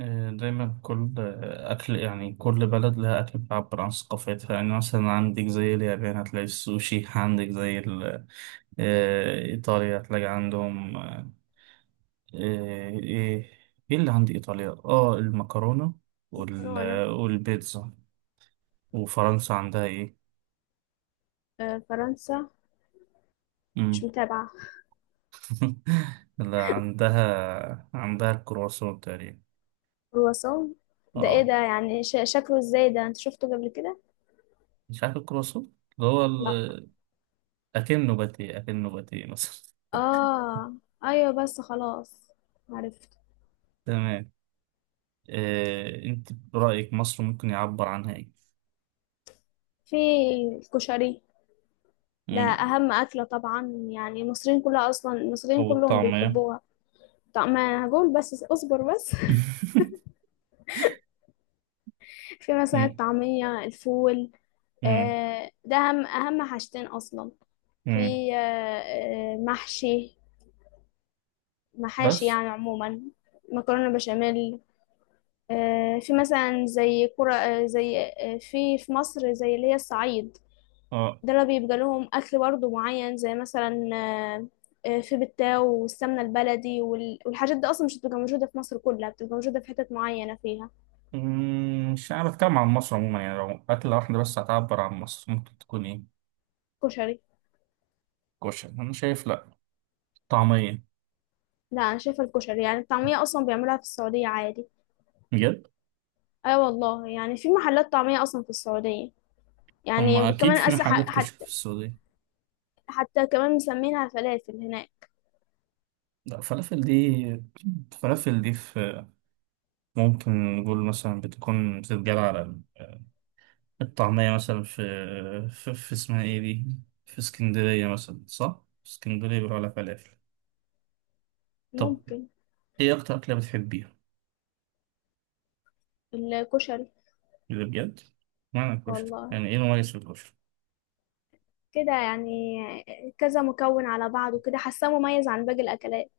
دايما كل آه، أكل، يعني كل بلد لها أكل بيعبر عن ثقافتها. يعني مثلا عندك زي اليابان هتلاقي السوشي، عندك زي إيطاليا هتلاقي عندهم، إيه. إيه اللي عند إيطاليا؟ المكرونة، وال مكرونة. والبيتزا. وفرنسا عندها إيه؟ فرنسا مش مم. متابعة. لا، عندها الكرواسون تقريبا. كرواسون، ده ايه آه. ده؟ يعني شكله ازاي ده؟ انت شفته قبل كده؟ مش عارف الكرواسون، اللي هو لا. ال-. أكنه باتيه مثلا. اه، ايوه، بس خلاص، عرفت. تمام. انت برأيك مصر ممكن يعبر عنها ايه؟ في الكشري. ده مم. اهم اكلة طبعا، يعني المصريين كلها اصلا المصريين أو كلهم الطعمية. بيحبوها. طب ما انا هقول، بس اصبر بس في مثلا مم. الطعمية، الفول. مم. ده اهم حاجتين اصلا. مم. في، آه، محشي، محاشي بس. يعني عموما. مكرونة بشاميل. في مثلا زي كرة، زي في مصر زي اللي هي الصعيد، اه. دول بيبقى لهم أكل برضه معين زي مثلا في بتاو والسمنة البلدي والحاجات دي أصلا مش بتبقى موجودة في مصر كلها، بتبقى موجودة في حتت معينة فيها. مم. مش عارف، اتكلم عن مصر عموما، يعني لو أكلة واحدة بس هتعبر عن مصر ممكن تكون ايه؟ كشري. كشري أنا شايف لأ. طعمية. لا، أنا شايفة الكشري. يعني الطعمية أصلا بيعملوها في السعودية عادي. بجد؟ أيوة والله، يعني في محلات طعمية أصلا في السعودية. أما يعني أكيد في كمان محلات كشري حتى، في السعودية. حتى كمان مسمينها فلافل هناك. لأ فلافل دي، فلافل دي، في ممكن نقول مثلا بتكون بتتجاب على الطعمية مثلا في، في اسمها ايه دي، في اسكندرية مثلا صح؟ في اسكندرية بيقولوا عليها فلافل. طب ممكن. ايه أكتر أكلة بتحبيها؟ الكشري. اللي بجد؟ معنى الكشري، والله يعني ايه المميز في الكشري؟ كده يعني، كذا مكون على بعض وكده، حاساه مميز عن باقي الأكلات.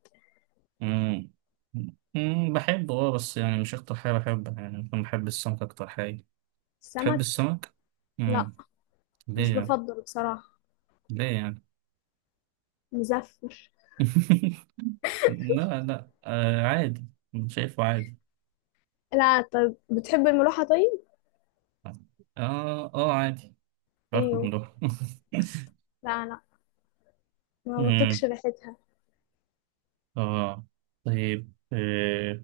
مم. مم. بحبه اه، بس يعني مش أكتر حاجة بحبها، يعني ممكن بحب السمك أكتر حاجة. تحب السمك. السمك؟ لا، مم. مش ليه يعني؟ بفضله بصراحة. ليه يعني؟ مزفر. لا لا، آه عادي. شايفه عادي. لا، طب بتحب الملوحة طيب؟ اه اه، عادي، باكل من ايوه. ده. لا لا، ما بطيقش مم. ريحتها. اه. طيب.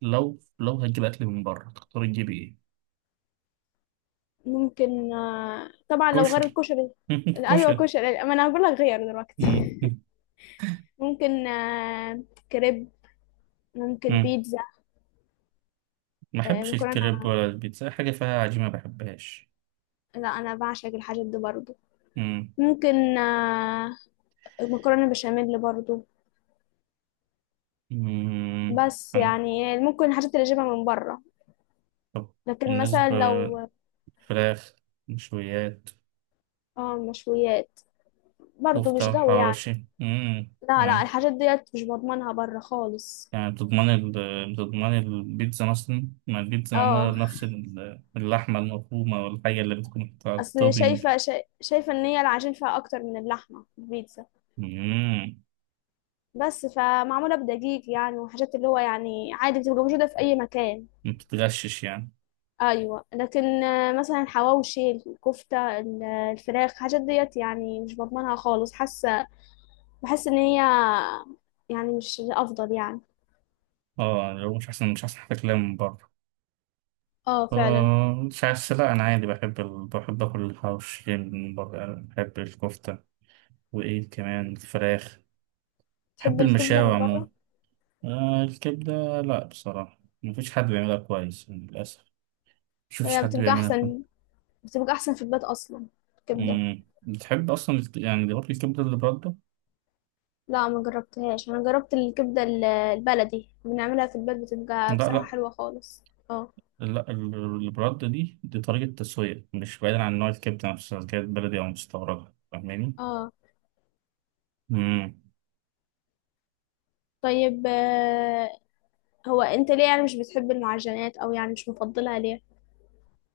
لو هتجيب اكل من بره تختار تجيب ايه؟ ممكن، طبعا لو غير كشري. الكشري. ايوه كشري. كشري، ما انا هقول لك غير دلوقتي مم. ممكن كريب، ممكن مم. بيتزا. ما بحبش الكريب مكرونة. ولا البيتزا، أي حاجه فيها عجينه ما بحبهاش. لا، انا بعشق الحاجات دي برضو. مم. ممكن مكرونة بشاميل برضو، مم. بس عن-. يعني ممكن الحاجات اللي اجيبها من بره. طب، لكن بالنسبه، مثلا لو، فراخ، مشويات، اه مشويات، برضو مش كفته جو يعني. وحواوشي. مم. لا لا، يعني، الحاجات ديت مش بضمنها بره خالص. يعني بتضمن ال... بتضمن البيتزا مثلا، ما البيتزا معمولة اه، بنفس ال- اللحمة المفرومة، والحاجة اللي بتكون على اصل التوبينج. شايفه، شايفه ان هي العجين فيها اكتر من اللحمه في البيتزا، مم. بس فمعموله بدقيق يعني، وحاجات اللي هو يعني عادي بتبقى موجوده في اي مكان. ما بتتغشش يعني. ايوه، لكن مثلا الحواوشي، الكفته، الفراخ، الحاجات ديت يعني مش بضمنها خالص، حاسه بحس ان هي يعني مش الافضل يعني. اه، لو مش احسن مش احسن حتى كلام من بره. اه فعلا. مش عارف، لا انا عادي بحب ال... بحب اكل الحواوشي من بره، يعني بحب الكفته. وايه كمان الفراخ. بحب تحب الكبدة المشاوي من عموما. بره؟ الكبده، لا بصراحه مفيش حد بيعملها كويس يعني للاسف. مشفتش هي حد بتبقى بيعملها كويس. احسن، بتبقى احسن في البيت اصلا، الكبدة. مم. بتحب اصلا الك-، يعني اللي برضه الكبده اللي برده. لا ما جربتهاش. انا جربت الكبدة البلدي بنعملها في البيت، بتبقى لا بصراحة لا. حلوة خالص. اه. لا، ال- اللي برده دي طريقه تسويه، مش بعيدا عن نوع الكبده نفسها، كانت بلدي او مستورده، فاهماني. اه، طيب. هو انت ليه يعني مش بتحب المعجنات؟ او يعني مش مفضلها ليه؟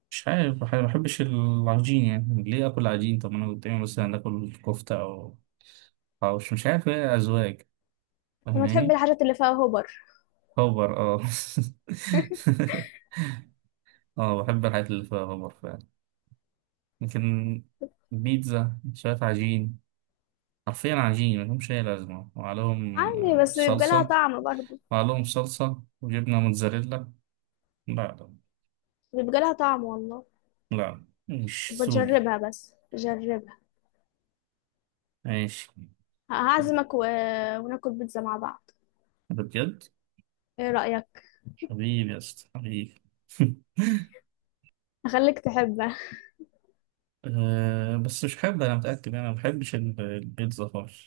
مش عارف، بح- ما بحبش العجين، يعني ليه اكل عجين؟ طب ما انا قدامي مثلا اكل كفته او حوش، مش عارف ايه، ازواج، لما تحب فاهماني. الحاجات اللي فيها هوبر. خبر اه. اه بحب الحاجات اللي فيها خبر فعلا. لكن بيتزا شويه عجين، حرفيا عجين ملهمش اي لازمه، وعليهم عادي، بس بيبقى لها صلصه. طعم برضو. وعليهم صلصه وجبنه موتزاريلا. لا لا بيبقى لها طعم والله. لا، مش سوقي. بتجربها، بس جربها. ماشي. هعزمك و... وناكل بيتزا مع بعض، ده بجد؟ ايه رأيك؟ حبيبي يا اسطى حبيبي. اخليك تحبها. أه، بس مش حابب، أنا متأكد أنا ما بحبش ال- البيتزا خالص.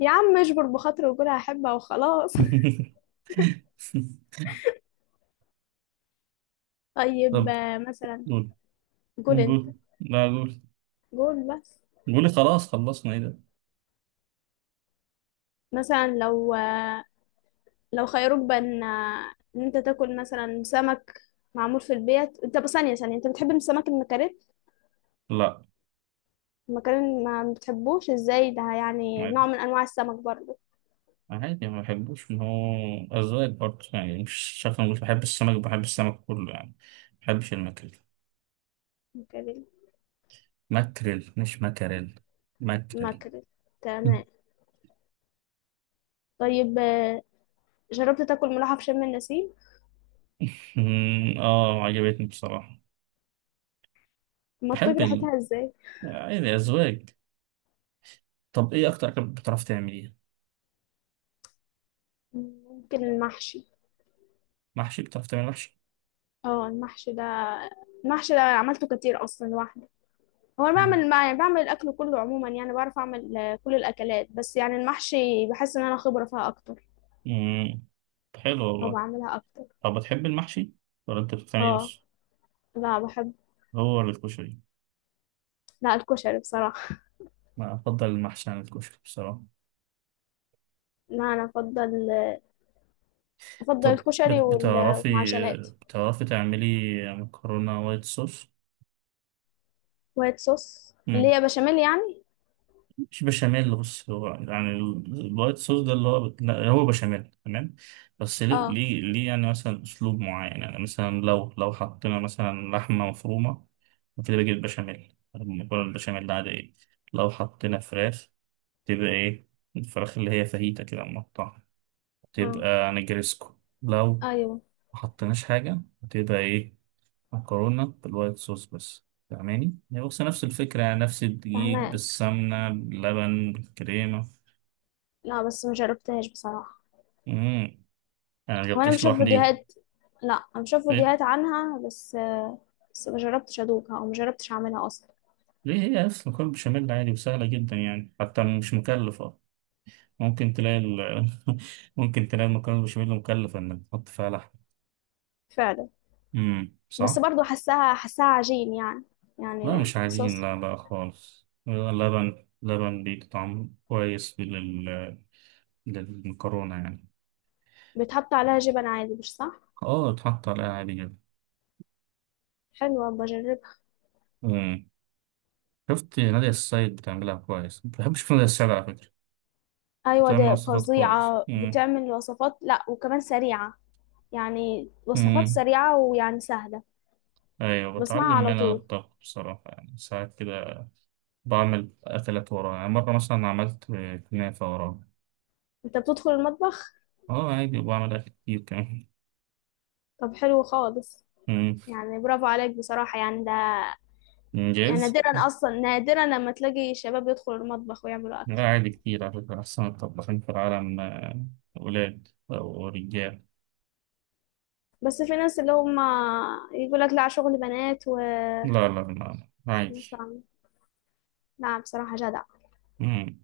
يا عم اجبر بخاطر وقول هحبها وخلاص طيب طب، مثلا، قول، قول انت. قول، لا قول، قول بس. قولي خلاص خلصنا إيه ده. مثلا لو لو خيروك بين ان انت تاكل مثلا سمك معمول في البيت. انت بس ثانية ثانية، انت بتحب السمك المكاريل؟ لا المكاريل ما بتحبوش ازاي؟ ده يعني نوع عادي. من انواع السمك برضه. عادي ما بحبوش، ما هو أذواق برضه يعني. مش شايف، أنا مش بحب السمك، بحب السمك كله يعني. ما بحبش الماكريل. مكاريل. ماكريل مش ماكريل. ماكريل. مكاريل، تمام. طيب جربت تاكل ملوحة في شم النسيم؟ مم، عجبتني بصراحة. ما تطيب بحب ال، ريحتها ازاي! عادي أذواق. طب إيه أكتر أكل بتعرف تعمليه؟ ممكن المحشي. محشي. بتعرف تعمل محشي؟ اه المحشي ده عملته كتير اصلا لوحده. هو انا بعمل يعني بعمل الاكل كله عموما، يعني بعرف اعمل كل الاكلات، بس يعني المحشي بحس ان انا خبره فيها اكتر، امم حلو او والله. بعملها اكتر. طب بتحب المحشي ولا انت بتعمل ايه اه. بس؟ لا بحب. هو ولا الكشري. لا الكشري بصراحه. انا افضل المحشي عن الكشري بصراحه. لا انا افضل طب الكشري بت- بتعرفي، والمعجنات. بتعرفي تعملي مكرونه وايت صوص؟ وايت صوص امم اللي هي بشاميل يعني. مش بشاميل، بص هو يعني ال- الوايت صوص ده اللي هو بت-، لا، هو بشاميل تمام. بس ليه؟ اه. ليه يعني مثلا اسلوب معين، يعني مثلا لو حطينا مثلا لحمه مفرومه، وكده بيجي البشاميل المكرونه البشاميل العاديه. لو حطينا فراخ تبقى ايه؟ الفراخ اللي هي فاهيتا كده مقطعة، اه. تبقى نجرسكو. لو ايوه ما حطيناش حاجة هتبقى ايه؟ مكرونة بالوايت صوص بس، فاهماني، هي بص نفس الفكرة، يعني نفس الدقيق فهماك. بالسمنة باللبن بالكريمة. لا بس ما جربتهاش بصراحه. مم. أنا وانا مجبتش بشوف لوحديها. فيديوهات. لا انا بشوف إيه؟ فيديوهات عنها، بس بس ما جربتش ادوقها، او ما جربتش اعملها اصلا. ليه؟ هي أصلا مكرونة بشاميل عادي وسهلة جدا، يعني حتى مش مكلفة. ممكن تلاقي ال... ممكن تلاقي المكرونة بشاميل مكلفة إنك تحط فيها لحم. فعلا. بس صح؟ برضو حساها عجين يعني، لا يعني مش عجين، صوص. لا لا خالص، لبن، لبن بيدي طعم كويس لل... للمكرونة يعني. بيتحط عليها جبن عادي، مش صح؟ اه اتحط عليها عادي جدا. حلوة، بجربها. مم. شفت نادية السيد بتعملها كويس، بحب اشوف نادية السيد على فكرة. أيوة بتعمل دي وصفات كويس، فظيعة، مم. بتعمل وصفات، لأ وكمان سريعة. يعني وصفات مم. سريعة ويعني سهلة. ايوه بسمعها بتعلم على منها طول. الطبخ بصراحة، يعني ساعات كده بعمل اكلات وراها، يعني مرة مثلا عملت كنافة وراها. أنت بتدخل المطبخ؟ اه عادي، وبعمل اكل كتير كمان. طب حلو خالص، مم. يعني برافو عليك بصراحة، يعني ده يعني انجاز. نادرا، أصلا نادرا لما تلاقي شباب يدخلوا المطبخ ويعملوا أكل. لا عادي كتير على فكرة، أحسن الطباخين في العالم، أولاد أو رجال. بس في ناس اللي هم يقول لك لا شغل بنات و لا لا لا لا، مش عارفة عادي. أعمل. لا بصراحة جدع. مم.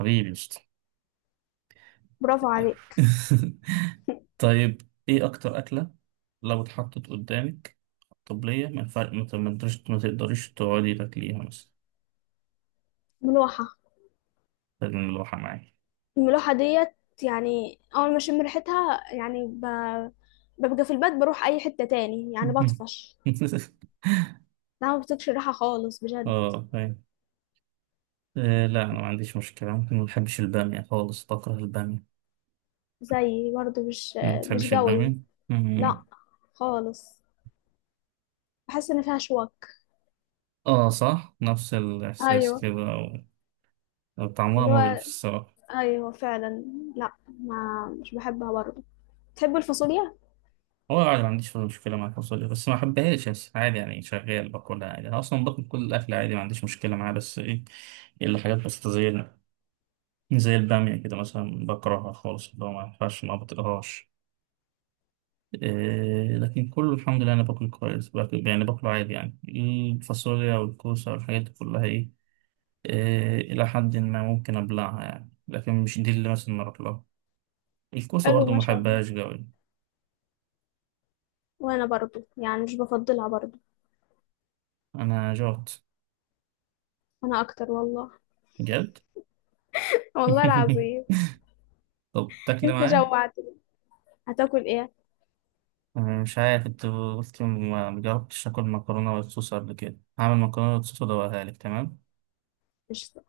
حبيبي قشطة. برافو عليك. طيب، إيه أكتر أكلة لو اتحطت قدامك طبلية ما ينفع- ما ت- ما تقدرش ما تقدريش تقعدي تاكليها مثلا؟ ملوحة. لازم الواحة معايا. الملوحة ديت يعني، أول ما أشم ريحتها يعني ببقى في البيت، بروح أي حتة تاني يعني، بطفش. لا ما بتكش ريحة خالص بجد. اه فاهم. لا أنا ما عنديش مشكلة، ممكن ما بحبش البامية خالص، بكره البامية. زي برضو مش ما مش بتحبش قوي. البامية؟ لا خالص، بحس إن فيها شوك. اه صح، نفس الإحساس أيوة. كده و-. وطعمها واللي مغري في هو الصراحة. أيوة فعلا. لا ما مش بحبها برضو. تحب الفاصوليا؟ هو عادي ما عنديش مشكلة مع الفاصوليا، بس ما أحبهاش، بس عادي يعني شغال باكلها عادي. أنا أصلا باكل كل الأكل عادي، ما عنديش مشكلة معاه، بس إيه، إلا حاجات بس زي، زي البامية كده مثلا بكرهها خالص، اللي هو ما ينفعش، ما بطيقهاش. إيه لكن كله الحمد لله، أنا باكل كويس، باكل يعني، باكله عادي، يعني الفاصوليا والكوسة والحاجات دي كلها إيه، إيه، إلى حد ما ممكن أبلعها يعني، لكن مش دي اللي مثلا أروح لها. الكوسة حلو برضو ما ما شاء الله. بحبهاش قوي. وأنا برضو يعني مش بفضلها برضو. انا جورت. أنا أكتر والله بجد؟ والله العظيم. طب تاكل أنت معايا. جوعتني، هتاكل إيه؟ أنا مش عارف، انت قلت ما جربتش اكل مكرونه بالصوص قبل كده، هعمل مكرونه بالصوص وادوقها لك. تمام. قشطة.